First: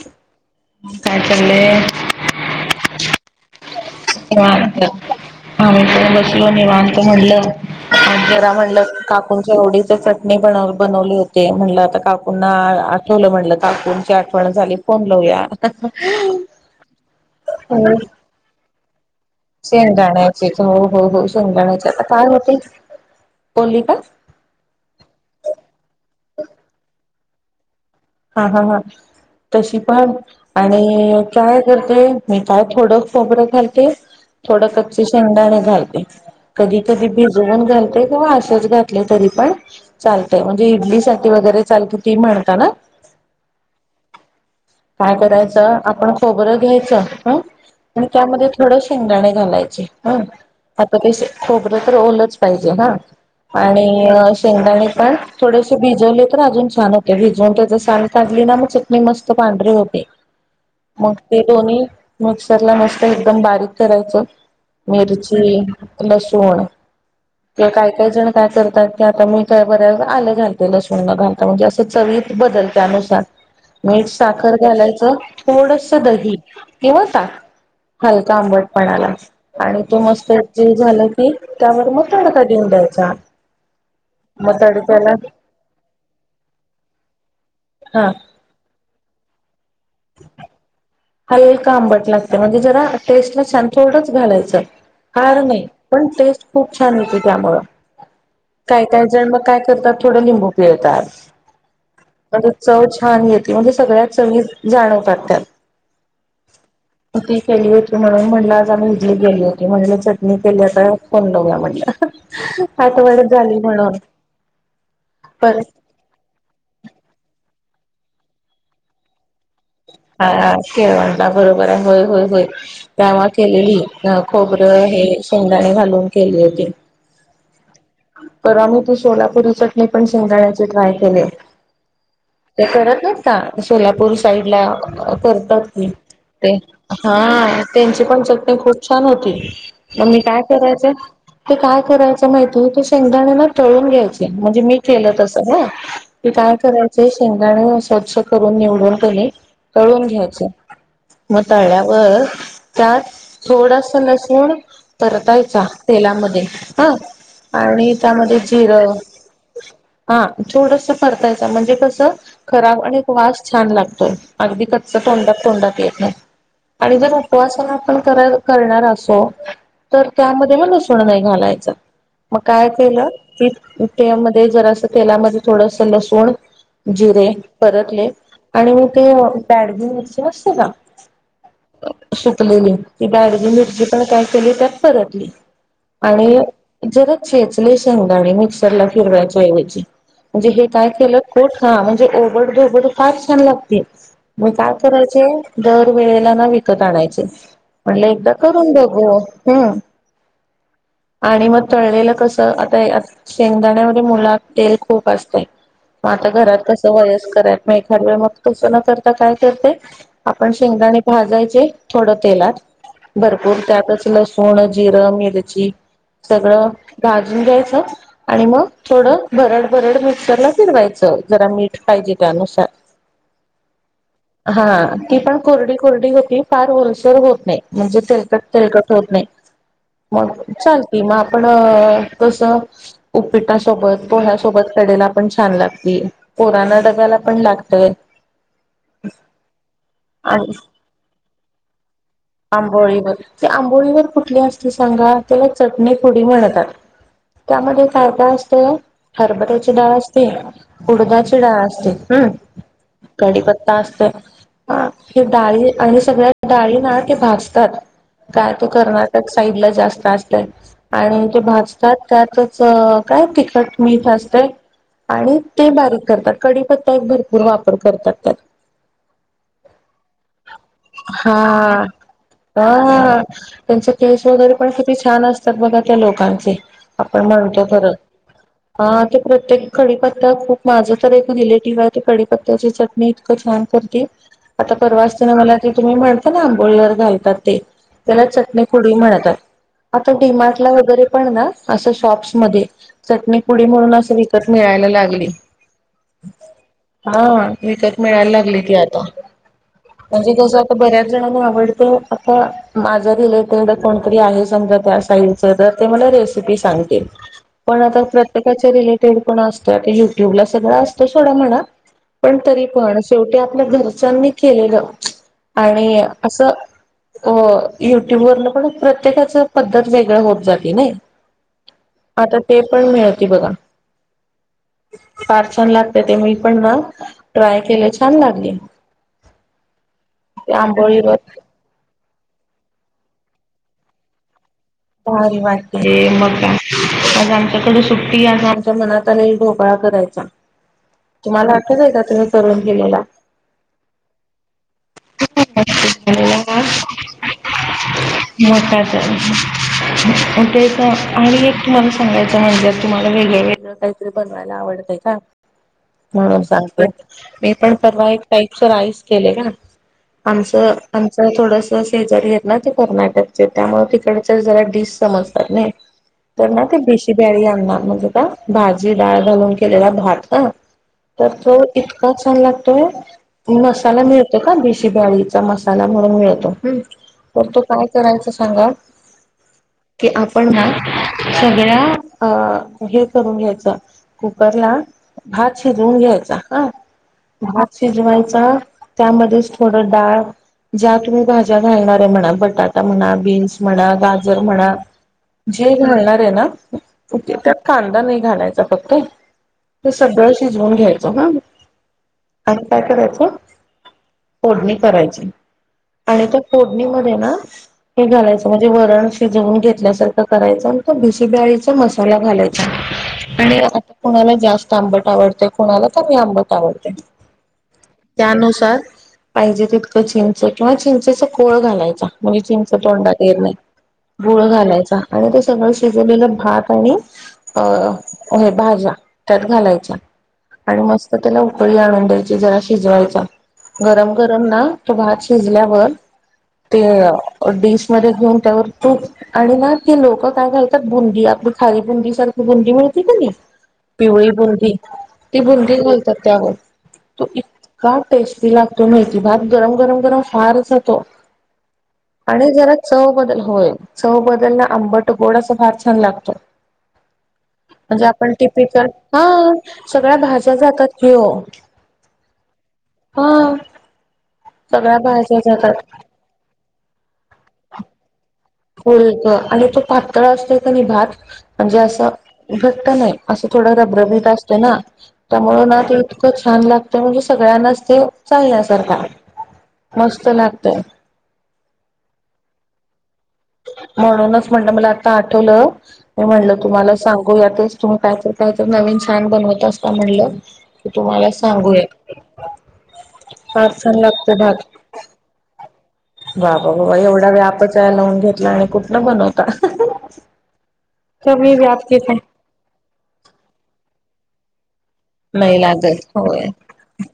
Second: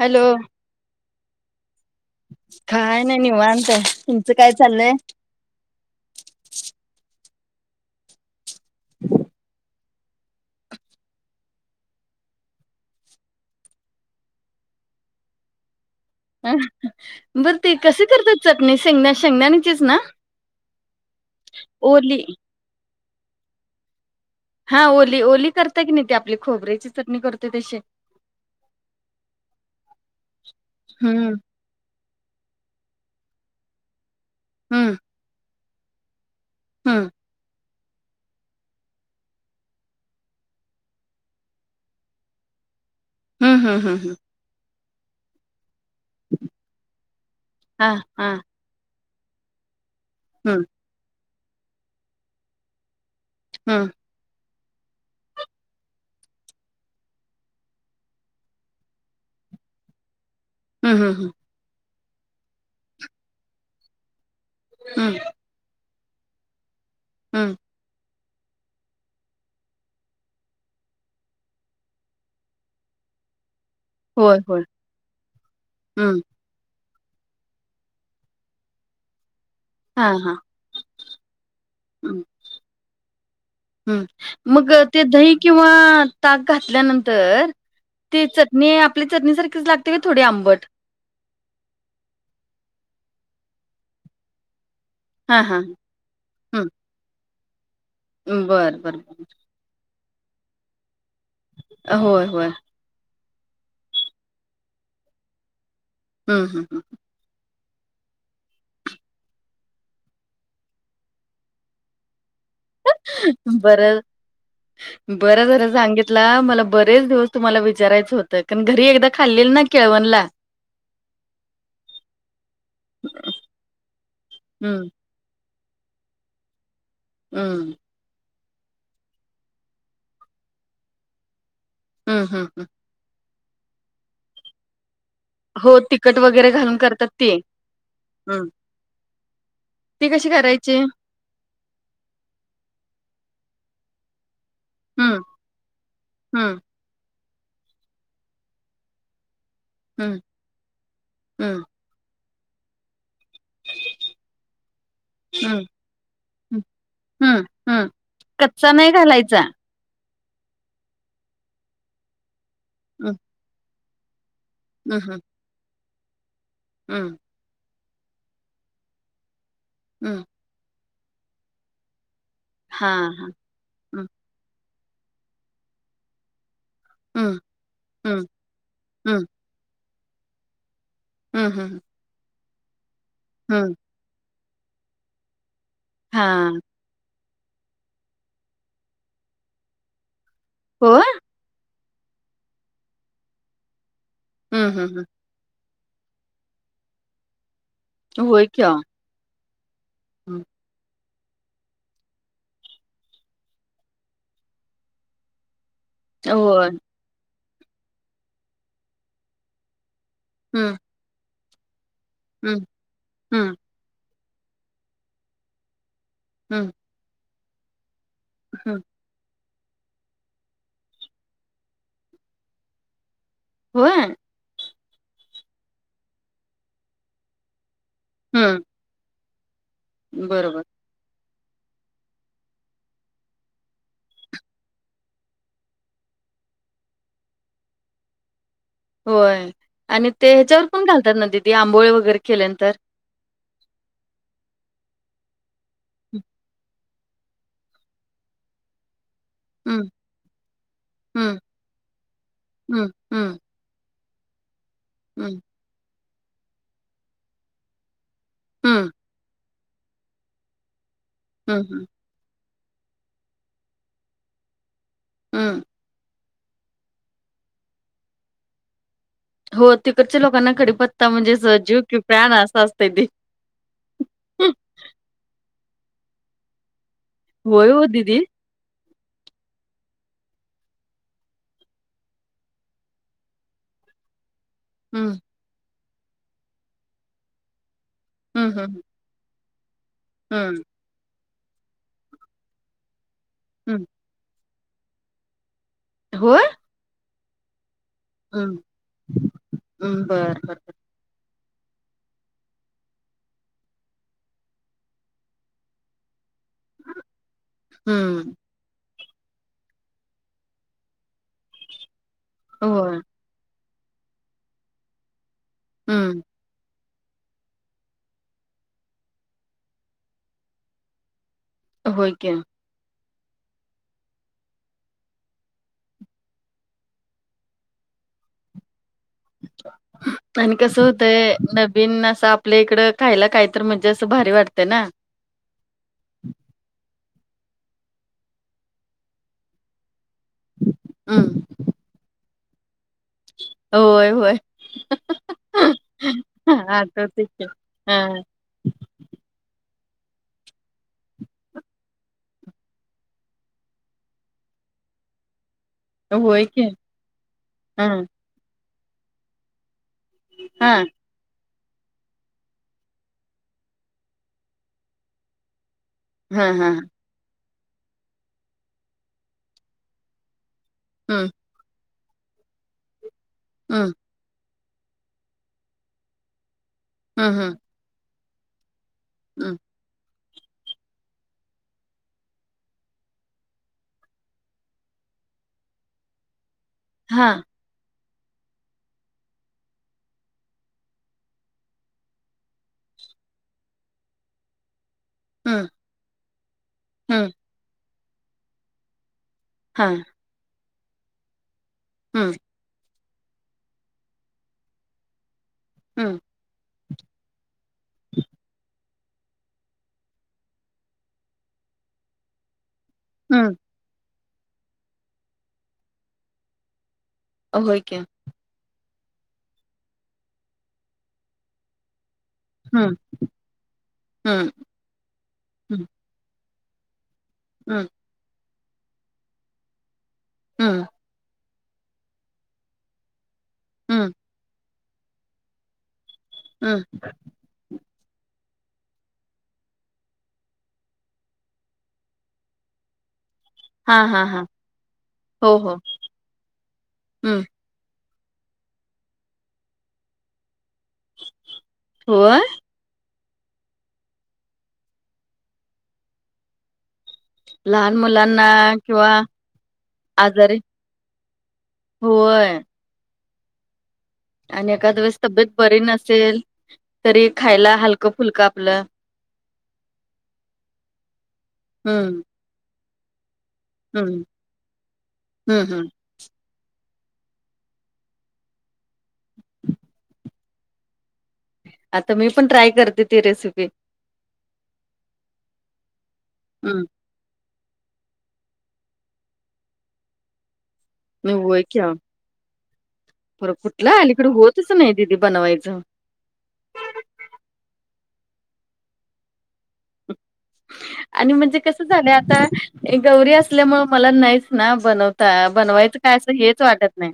Hello, काय चालय. काय नाही निवांत आहे. तुमचं काय हात्या चाललंय [inaudible] आम्ही पण बसलो निवांत म्हणल जरा म्हणल काकूच्या आवडीचच ब बनवले होते म्हटलं आता काकूंना आठवलं म्हणलं काकूंची आठवण झाली फोन लावुया. बरं [unintelligible] ते हो कसे करतात चटणी शेंगदा शेंगदाणीचीच ना शेंगदाण्याचे हो हो हो शेंगदाण्याचे आता ओली काय होते. बोलली का? हा ओली ओली करताय की नाही ते आपली खोबऱ्याची चटणी करते तशी हा हा हा तशी पण आणि हम्म काय ते मी काय थोडं खोबरं घालते. थोडं हम्म कच्च शेंगदाणे घालते. कधी हम्म कधी भिजवून घालते. असेच घातले तरी पण चालतय म्हणजे इडली सा वगैरे चालते ती म्हणता ना. हं हं हं हं काय करायचं आपण खोबरं घ्यायचं ह हा आणि हा त्यामध्ये थोडं शेंगदाणे घालायचे ह हं आता ते खोबरं तर ओलंच पाहिजे हा आणि हम्म शेंगदाणे पण थोडेसे भिजवले तर अजून छान होते भिजवून त्या साल काढली ना मग चटणी मस्त पांढरे होते.... हम्म मग हम्म ते दोन्ही मिक्सर ला मस्त एकदम बारीक करायचं..... हम्म मिरची, लसूण, हं किंवा काही काही जण काय करतात की आता मी काय बऱ्या आलं घालते लसूणला घालता म्हणजे असं चवीत बदल त्यानुसार मीठ, होय साखर होय घालायचं थोडसंच हम्म दही किंवा ताक हलका आंबटपणाला आणि तो हा हा मस्त ज झालं त्यावर मग तडका देऊन द्यायचा. ह मग ते दही किंवा ताक घातल्यानंतर हा ते च नाही आपली चरणीसारखीच लागते का थोडी आंबट हलका आंबट लागते म्हणजे जरा टेस्टला छान थोडंच घालायचं हा फार हा नाही. पण टेस्ट खूप छान होेत त्यामुळ हम्म बर काय बर काही जण मग काया करतात थोड लिंबू पिळतात होय होय च छान य ते म्हणजे सगळ्यात चग जाणवतहतात. हं हं ह ती केली होती म्हणून म्हणलं आज आम्ही इडली गेली होती म्हणले चटणी केली होता फोन लावला म्हणलं ह बरं बरं परत झाल सांगित मला बरेच दिवस तुम्हाला विचारायचं होतं कारण घरी एकदा खाल्ले ना, केळवणला हा केळणला बरोबर आहे होय होय होय. त्याव केलेली अ खोबरं हम्म हे शेंगदाणे घालून केली होती. हम्म तर आम्ही ती सोलापुरी चटणी... पण शेंगदाण्याची ट्राय केलीये हम्म हम्म हम्म ते करत नाहीत का? सोलापूर साईडला कर करतात हो तिखट वगैरे ते... घालून करतात ती हा... त्यांची पण हम्म चटणी खूप छान होती मग ती मी कशी काय करायची करायचं? ते काय करायचं माहितीए... ते शेंगदाणे ना... तळून घ्यायचे. म्हणजे मी केलं हम्म तसं ना? ते काय हम्म करायचे... शेंगदाणे स्वच्छ करून निवडून की नई तळून हम्म घ्यायचे... मग हम्म तळल्यावर... त्यात थोडासा लसूण परतायचा... हम्म तेलामध्ये... हा आणि त्यामध्ये जिरं जा हा... थोडसं परतायचं... म्हणजे कसं खराब आणि हम्म वास छान लागतोय अगदी कच्च हम्म तोंडात, तोंडात येत नाही.... आणि जर हम्म आप उपवास पण आपण कर... करणार असो... तर हम्म त्यामध्ये मग लसूण नाही घालायचा मग काय हा केलं, की हम्म त्यामध्ये जरासं तेलामध्ये, थोडसं लसूण जिरे हम्म परतले हम्म आणि मग ती हम्म बॅडगी मिरची नसते का? हुं.. हुं सुकलेली... ती बॅडगी मिरची पण काय केली... तर परतली हा आणि जरा चेचले शेंगदाणे मिक्सरला फिरवायच्याऐवजी... म्हणजे हे काय हो केलं? कूट हा... म्हणजे ओबड दोबड फार छान लागते... मग हम्म काय हम्म हम्म करायचे दरवेेळेला ना विकत आणायचे... म्हणटले एकदा करून बघू... हुं हम्म आणि मग तळलेलं कसं... आता हे असं शेंगदाण्यामध्ये मुलात तेल खूप असतय मग आता घरात होय कसं वयस्कर हेत... मग एखाद वेळा... तसं न करता काय करते आपण हम्म शेंगदाणे भाजायचे... थोडं तेलात.. हम्म भरपूर हम्म त्यातच लसूण, जिरं, मिरची सगळं हम्म भाजून घ्यायचं आणि मग हम्म थोडं, भरड भरड मिक्सरला फिरवायचं जरा मीठ पाहिजे त्यानुसार होय? हा... ती पण कोरडी कोरडी होती, फार ओलसर होत नाई म्हणजे तेलकट, हं, तेलकट होत नाई... मग बरोबर. चाल किंवा... आपण कसं? उपीटासोबत, पोह्यासोबत, कडेला पण छान लागती. पोरांना डब्याला पण लाग [unintelligible] होय... आणि ते ह्याच्यावर पण घालतात ना दिदी... आंबोळे वगैरे केल्यानंतर? आंबोळीवर... ती आंबोळीवर कुठली असती सांगा... त्याला हं, चटणीपुडी म्हणतात त्यामध्ये काय काय असतंय हरबऱ्याची हं, डाळ असते, हं, उडदाची डाळ असते, हम्म... हं, कढीपत् हं, कडीपत्ता असतोय... हा... ते हं, डाळी आणि सगळ्या डाळी ना ते भाजतात काय ते हं, कर्नाटक साईडला जास्त असतय, आणि ते हं, हं. भाजतात त्यातच काय तिखट मीठ असतय आणि हं. ते बारीक करतात, कडीपत्ता एक भरपूर वापर करतात त्यात हो... तिकडच्या लोकांना कडीपत्ता म्हणजेच जीव हा की प्राण असं असतंय ते. हा, त्यांचे केस वगैरे पण किती छान असतात... बघा त्या लोकांचे आपण म्हणतो होय ओ खरं दीदी? हा... ते प्रत्येक कडीपत्ता खूप... माझं तर एक रिलेटिव्ह आहे ते कडीपत्त्याचे चट मी इतकं छान करते आता परवा हं, असताना... मला ते तुम्ही म्हणता ना आंबोळीवर घालतात ते त्याला हं, चटणी हं, पुडी म्हणतात. आता हं, डीमार्टला वगैरे पण ना... असं शॉप्समधे चटणीपुडी हं. म्हणून... असं विकत मिळायला लागली. होय? हा, विकत मिळायला हं, लागलय की आता. हं. म्हणजे बरं, बरं, कसं बरं. आता बऱ्याच जणांना आवड आता माझ रिलेटेड कोणतरी आहे समजा त्या साईडच तर ते म्हण ते सांगतील, पण आता हं. प्रत्येक त्याच्या रिलेटेड पण असतय ते युट्यूब ला, सगळं असतो सोडा म्हणा. पण, तरी होय. पण शेवटी आपल्या घरच्यांनी केलेलं आणि हं. असं अ युट्यूब वरन पण, प्रत्येकाच पद्धत वेगळ होत जाते नाही? होय की. आता ते पण मिळते बघा. फार छान लागते ते, मी पण ना ट्राय केले छान लागले. ते आणि कस आंबोळीवर होतंय नक बिन असं आपल्या इकडं खायला काही तर, म्हणजे असं भारी वाटतं ना. भारी वाटते मग काय, आज आमच्याकडे सुट्टी आणि आमच्या मनात आणी ढोकळा कराय चा. हं. तुम्हाला आठवतय आहे का तुम्ही करून गेलेला? होय होय. हाता तेचा ह्म्म म काय तर उठेच नाही आणि एक तुम्हाला सांगायचं म्हणजे तुम्हाला वेगळ वेगळ काहीतरी बनवायला आवडतय का? हा होय की सांगते, मी पण हा परवा एक टाईपच राईस केलेला हा आमचं, आमचं थोडस शेजारी आहेत ना, ते कर्नाटकचे त्यामुळ तिकडं चल, जरा डिस समजतात ने हा तर ना हा ते डिश ति ब्यारी आणणार म्हजता भाजी डाळ घालून केलेला भात ह तर हम्म तो इतका छान लागतोय, हम्म मसाला मिळतो का बी शि बाळीचा मसाला म्हणून मिळतो, हम्म पण तो काय करायचा सांगा? ह्म्म. कि आपण ना सगळ्या अ हे करून घ्यायचं. कुकर ला भात शिजवून घ्यायचा हा. हा. भात शिजवायचा, त्यामध्येच थोडं डाळ ज्या तुम्ही भाज्या घालणार आहे म्हणा, बटाटा म्हणा, बीन्स म्हणा, गा जर म्हणा, हम्म जे घालणार आहे ना हम्म उटी तर कां तनी घालायचा फक्त हा सगळं शिजवून घ्यायचं ह. हम्म. आणि काय करायचं? फोडणी करायची हम्म आणि त्या फोड णी मध्ये ना, हे घालायच, म्हणजे वरण शिजवून घेतल्यासारखं करायच आणि तो भिशीब्याळीचा मसाला घालायचा हम्म आणि कुणाला जास्त आंबट आवडते. कोणाला कमी आंबट आवडते. अ होय की त्यानुसार पाहिजे तितकं चिंच किंवा चिंचेचा कोळ घालायचा. मुली चिंच हम्म तोंडा येनार गूळ हम्म घालायचा आणि ते सगळं हम्म शिजलेलं भात आणि हम्म अ भाज्या त्यात घालायचा आणि हम्म मस्त तर त्याला उकळी आणून द्यायची, जरा शिजवायचा गरम हम्म गरम ना तो भात शिजल्यावर ते हम्म डिश मध्ये घेऊन त्यावर तू आणि ना तेी लोकं काय करतात, बुंदी आपली खाली बुंदी सारखी बुंदी मिळते का नाही, हा हा पिवळी हा बुंदी. ती हो बुंदी हो घालतात त्यावर तो हम्म इत का टेस्टी लागतो मेथी भात, गरम- गरम, गरम फार अस तो होय आणि जरा चव बदल होय. चव बदलला आंबट गोड अस फार छान लागतो. लहान म्हणजे आपण मुलांना टिपीकल किंवा हा सगळ्या भाज्या आजारी जातात की ओ. होय. हा. आणि सगळ्या एखाद वेळेस भाज्या तब्येत जातात. बरी नसेल तरी खायला हलका फुलका. फुलकं आणि तो पातळ असतोय का नाही भात म्हणजे असं हम्म घट्ट नाही. असं थोडं हम्म रबरबीत असतं ना त्यामुळं हम्म ना हम्म ते इतक छान लागतं म्हणजे सगळ्यांनाच ते चालण्यासारखं आहे, मस्त लागतय. आता मी पण ट्राय करते ती रेसिप म्हणूनच म्हणलं मला आता आठवलं म म्हणलं हम्म तुम्हाला सांगू यातच तुम्ही काय तर कायत नवीन छान बनवत असता म्हणलं तुम्हाला नाही सांगूया. बर फार छान कुठलं अलीकडं लागतो होतच भात नाही दिदी बनवायचं. वा वा वा एवढा व्यापच या लावून घेतला आणि कुठला बनवता. आणि कमी म्हणजे कस व्याप्ती झालं आहे आता गौरी असल्यामुळे मला नाहीच ना बनवत. नाही लागत बनवायचं कायचं होय हेच वाटत नाही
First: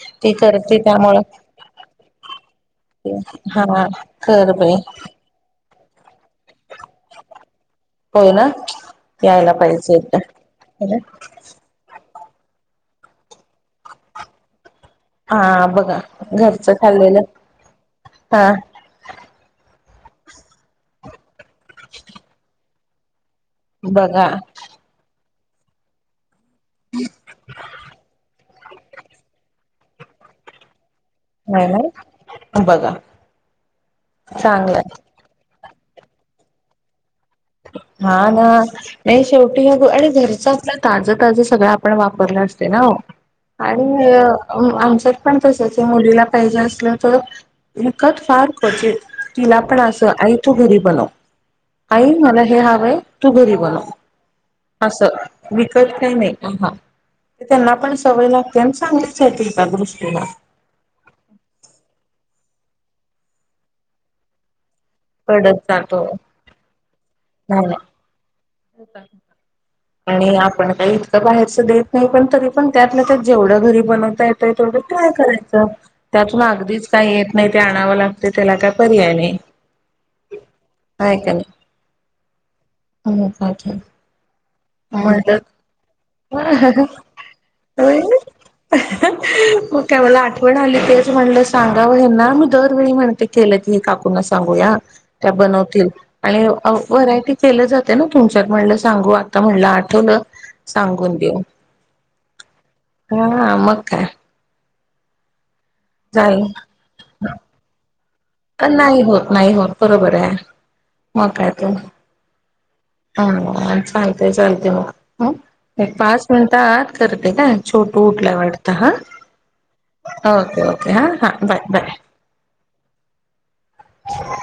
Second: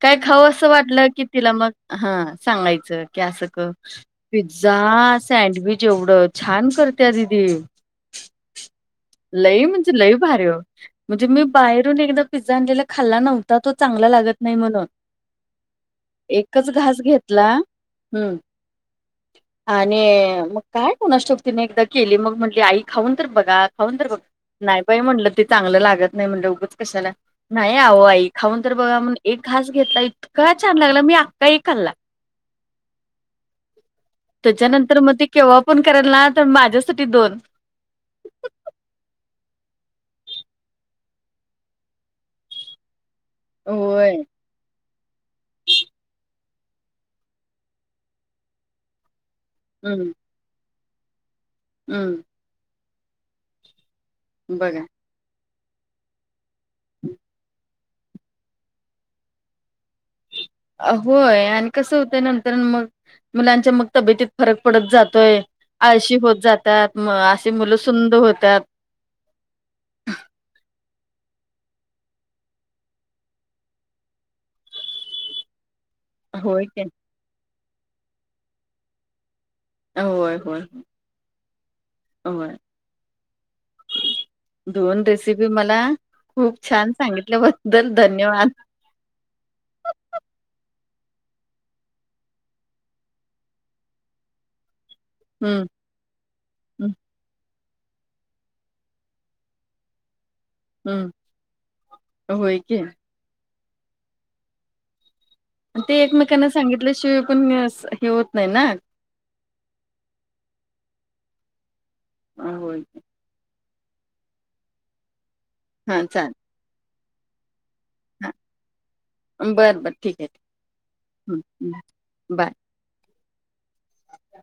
काय ती खाऊ असं करते वाटलं की त्यामुळं तिला मग. हा सांगायचं की असं क हा कर बाई पिझ्झा सँडविच एवढं. छान करत्या दिदी होय ना यायला लई पाहिजे म्हणजे लई भारी ओ एकदा म्हणजे. मी बाहेरून एकदा पिझ्झा आणलेला खाल्ला नव्हता तो चांगला लागत नाही म्हणून हा बघा एकच घरचं घास खाल्लेलं घेतला हम्म. हा आणि मग काय कोणाच ठाऊक तिने एकदा केली मग म्हंटली आई खाऊन तर बघा. खाऊन तर बघ बघा नाही बाई म्हटलं ते चांगलं लागत नाही म्हणलं उगच कशाला नाही आहो आई. खाऊन तर बघा म्हण एक घास घेतला इतका छान लागला मी एक नाही ना खाल्ला अ बघ त्याच्यानंतर मग ते केव्हा पण करायल ना तर माझ्यासाठी दोन. हा ना. नाही शेवटी ह आणि घरचं आपलं ताजं ताज सगळं आपण वापरलं असते नाओ. आणि. होय आमच्यात पण कसं ते मुलीला पाहिजे असलं तर विकत फार क्वचित. तिला पण हम्म असं आई तू घरी बनव. आई हम्म. मला हे हवं तू घरी बनव. बघा. वीकत काय नाही तेन्हा पण. सवय लागते आणि सांगितच आहेतील त्या दृष्टीला होय आणि कसं होतंय नंतर मग मुलांच्या मग तब्येतीत फरक पडत जातो. पडत जातो आळशी होत जातात म अशी मुलं सुंद होतात. हो का. आणि आपण काही इतकं बाहेरचं देत नाही पण तरी पण त्यात ना त्यात जेवढं घरी बनवताय. थोडं ट्राय करायचं. त्यातून होय की अगदीच काही येत नाही ते आणावं लागते त्याला काय पर्याय नाही. होय हो होय. हो पाठव. दोन रेसिपी मला खूप छान सांगितल्याबद्दल होय धन्यवाद. मग का मला आठवण आली तेच म्हणलं सांगावं हे ना मी दरवेळी म्हणते केलं. ही काकूना सांगूया त्या हम्म बनवतील. आणि हम्म व्हरायटी केलं जाते ना तुमच्यात म्हणलं सांगू आता म्हणलं आठवलं. हम्म सांगून देऊ होय की हा मग काय. ते जाईल एकमेकांना सांगितल्याशिवाय पणअसं हे होत पण नाही होत नाही होत बरोबर आहे मग काय त. अ होय. हा चालतेय चालते मग ह एक हा पाच चालेल मिनिटं आात करते काय. छोटू हा उठल्या वाटता हां बरं बरं ठीक आहे ओके ओके हां हां हं बाय हं बाय बाय. हो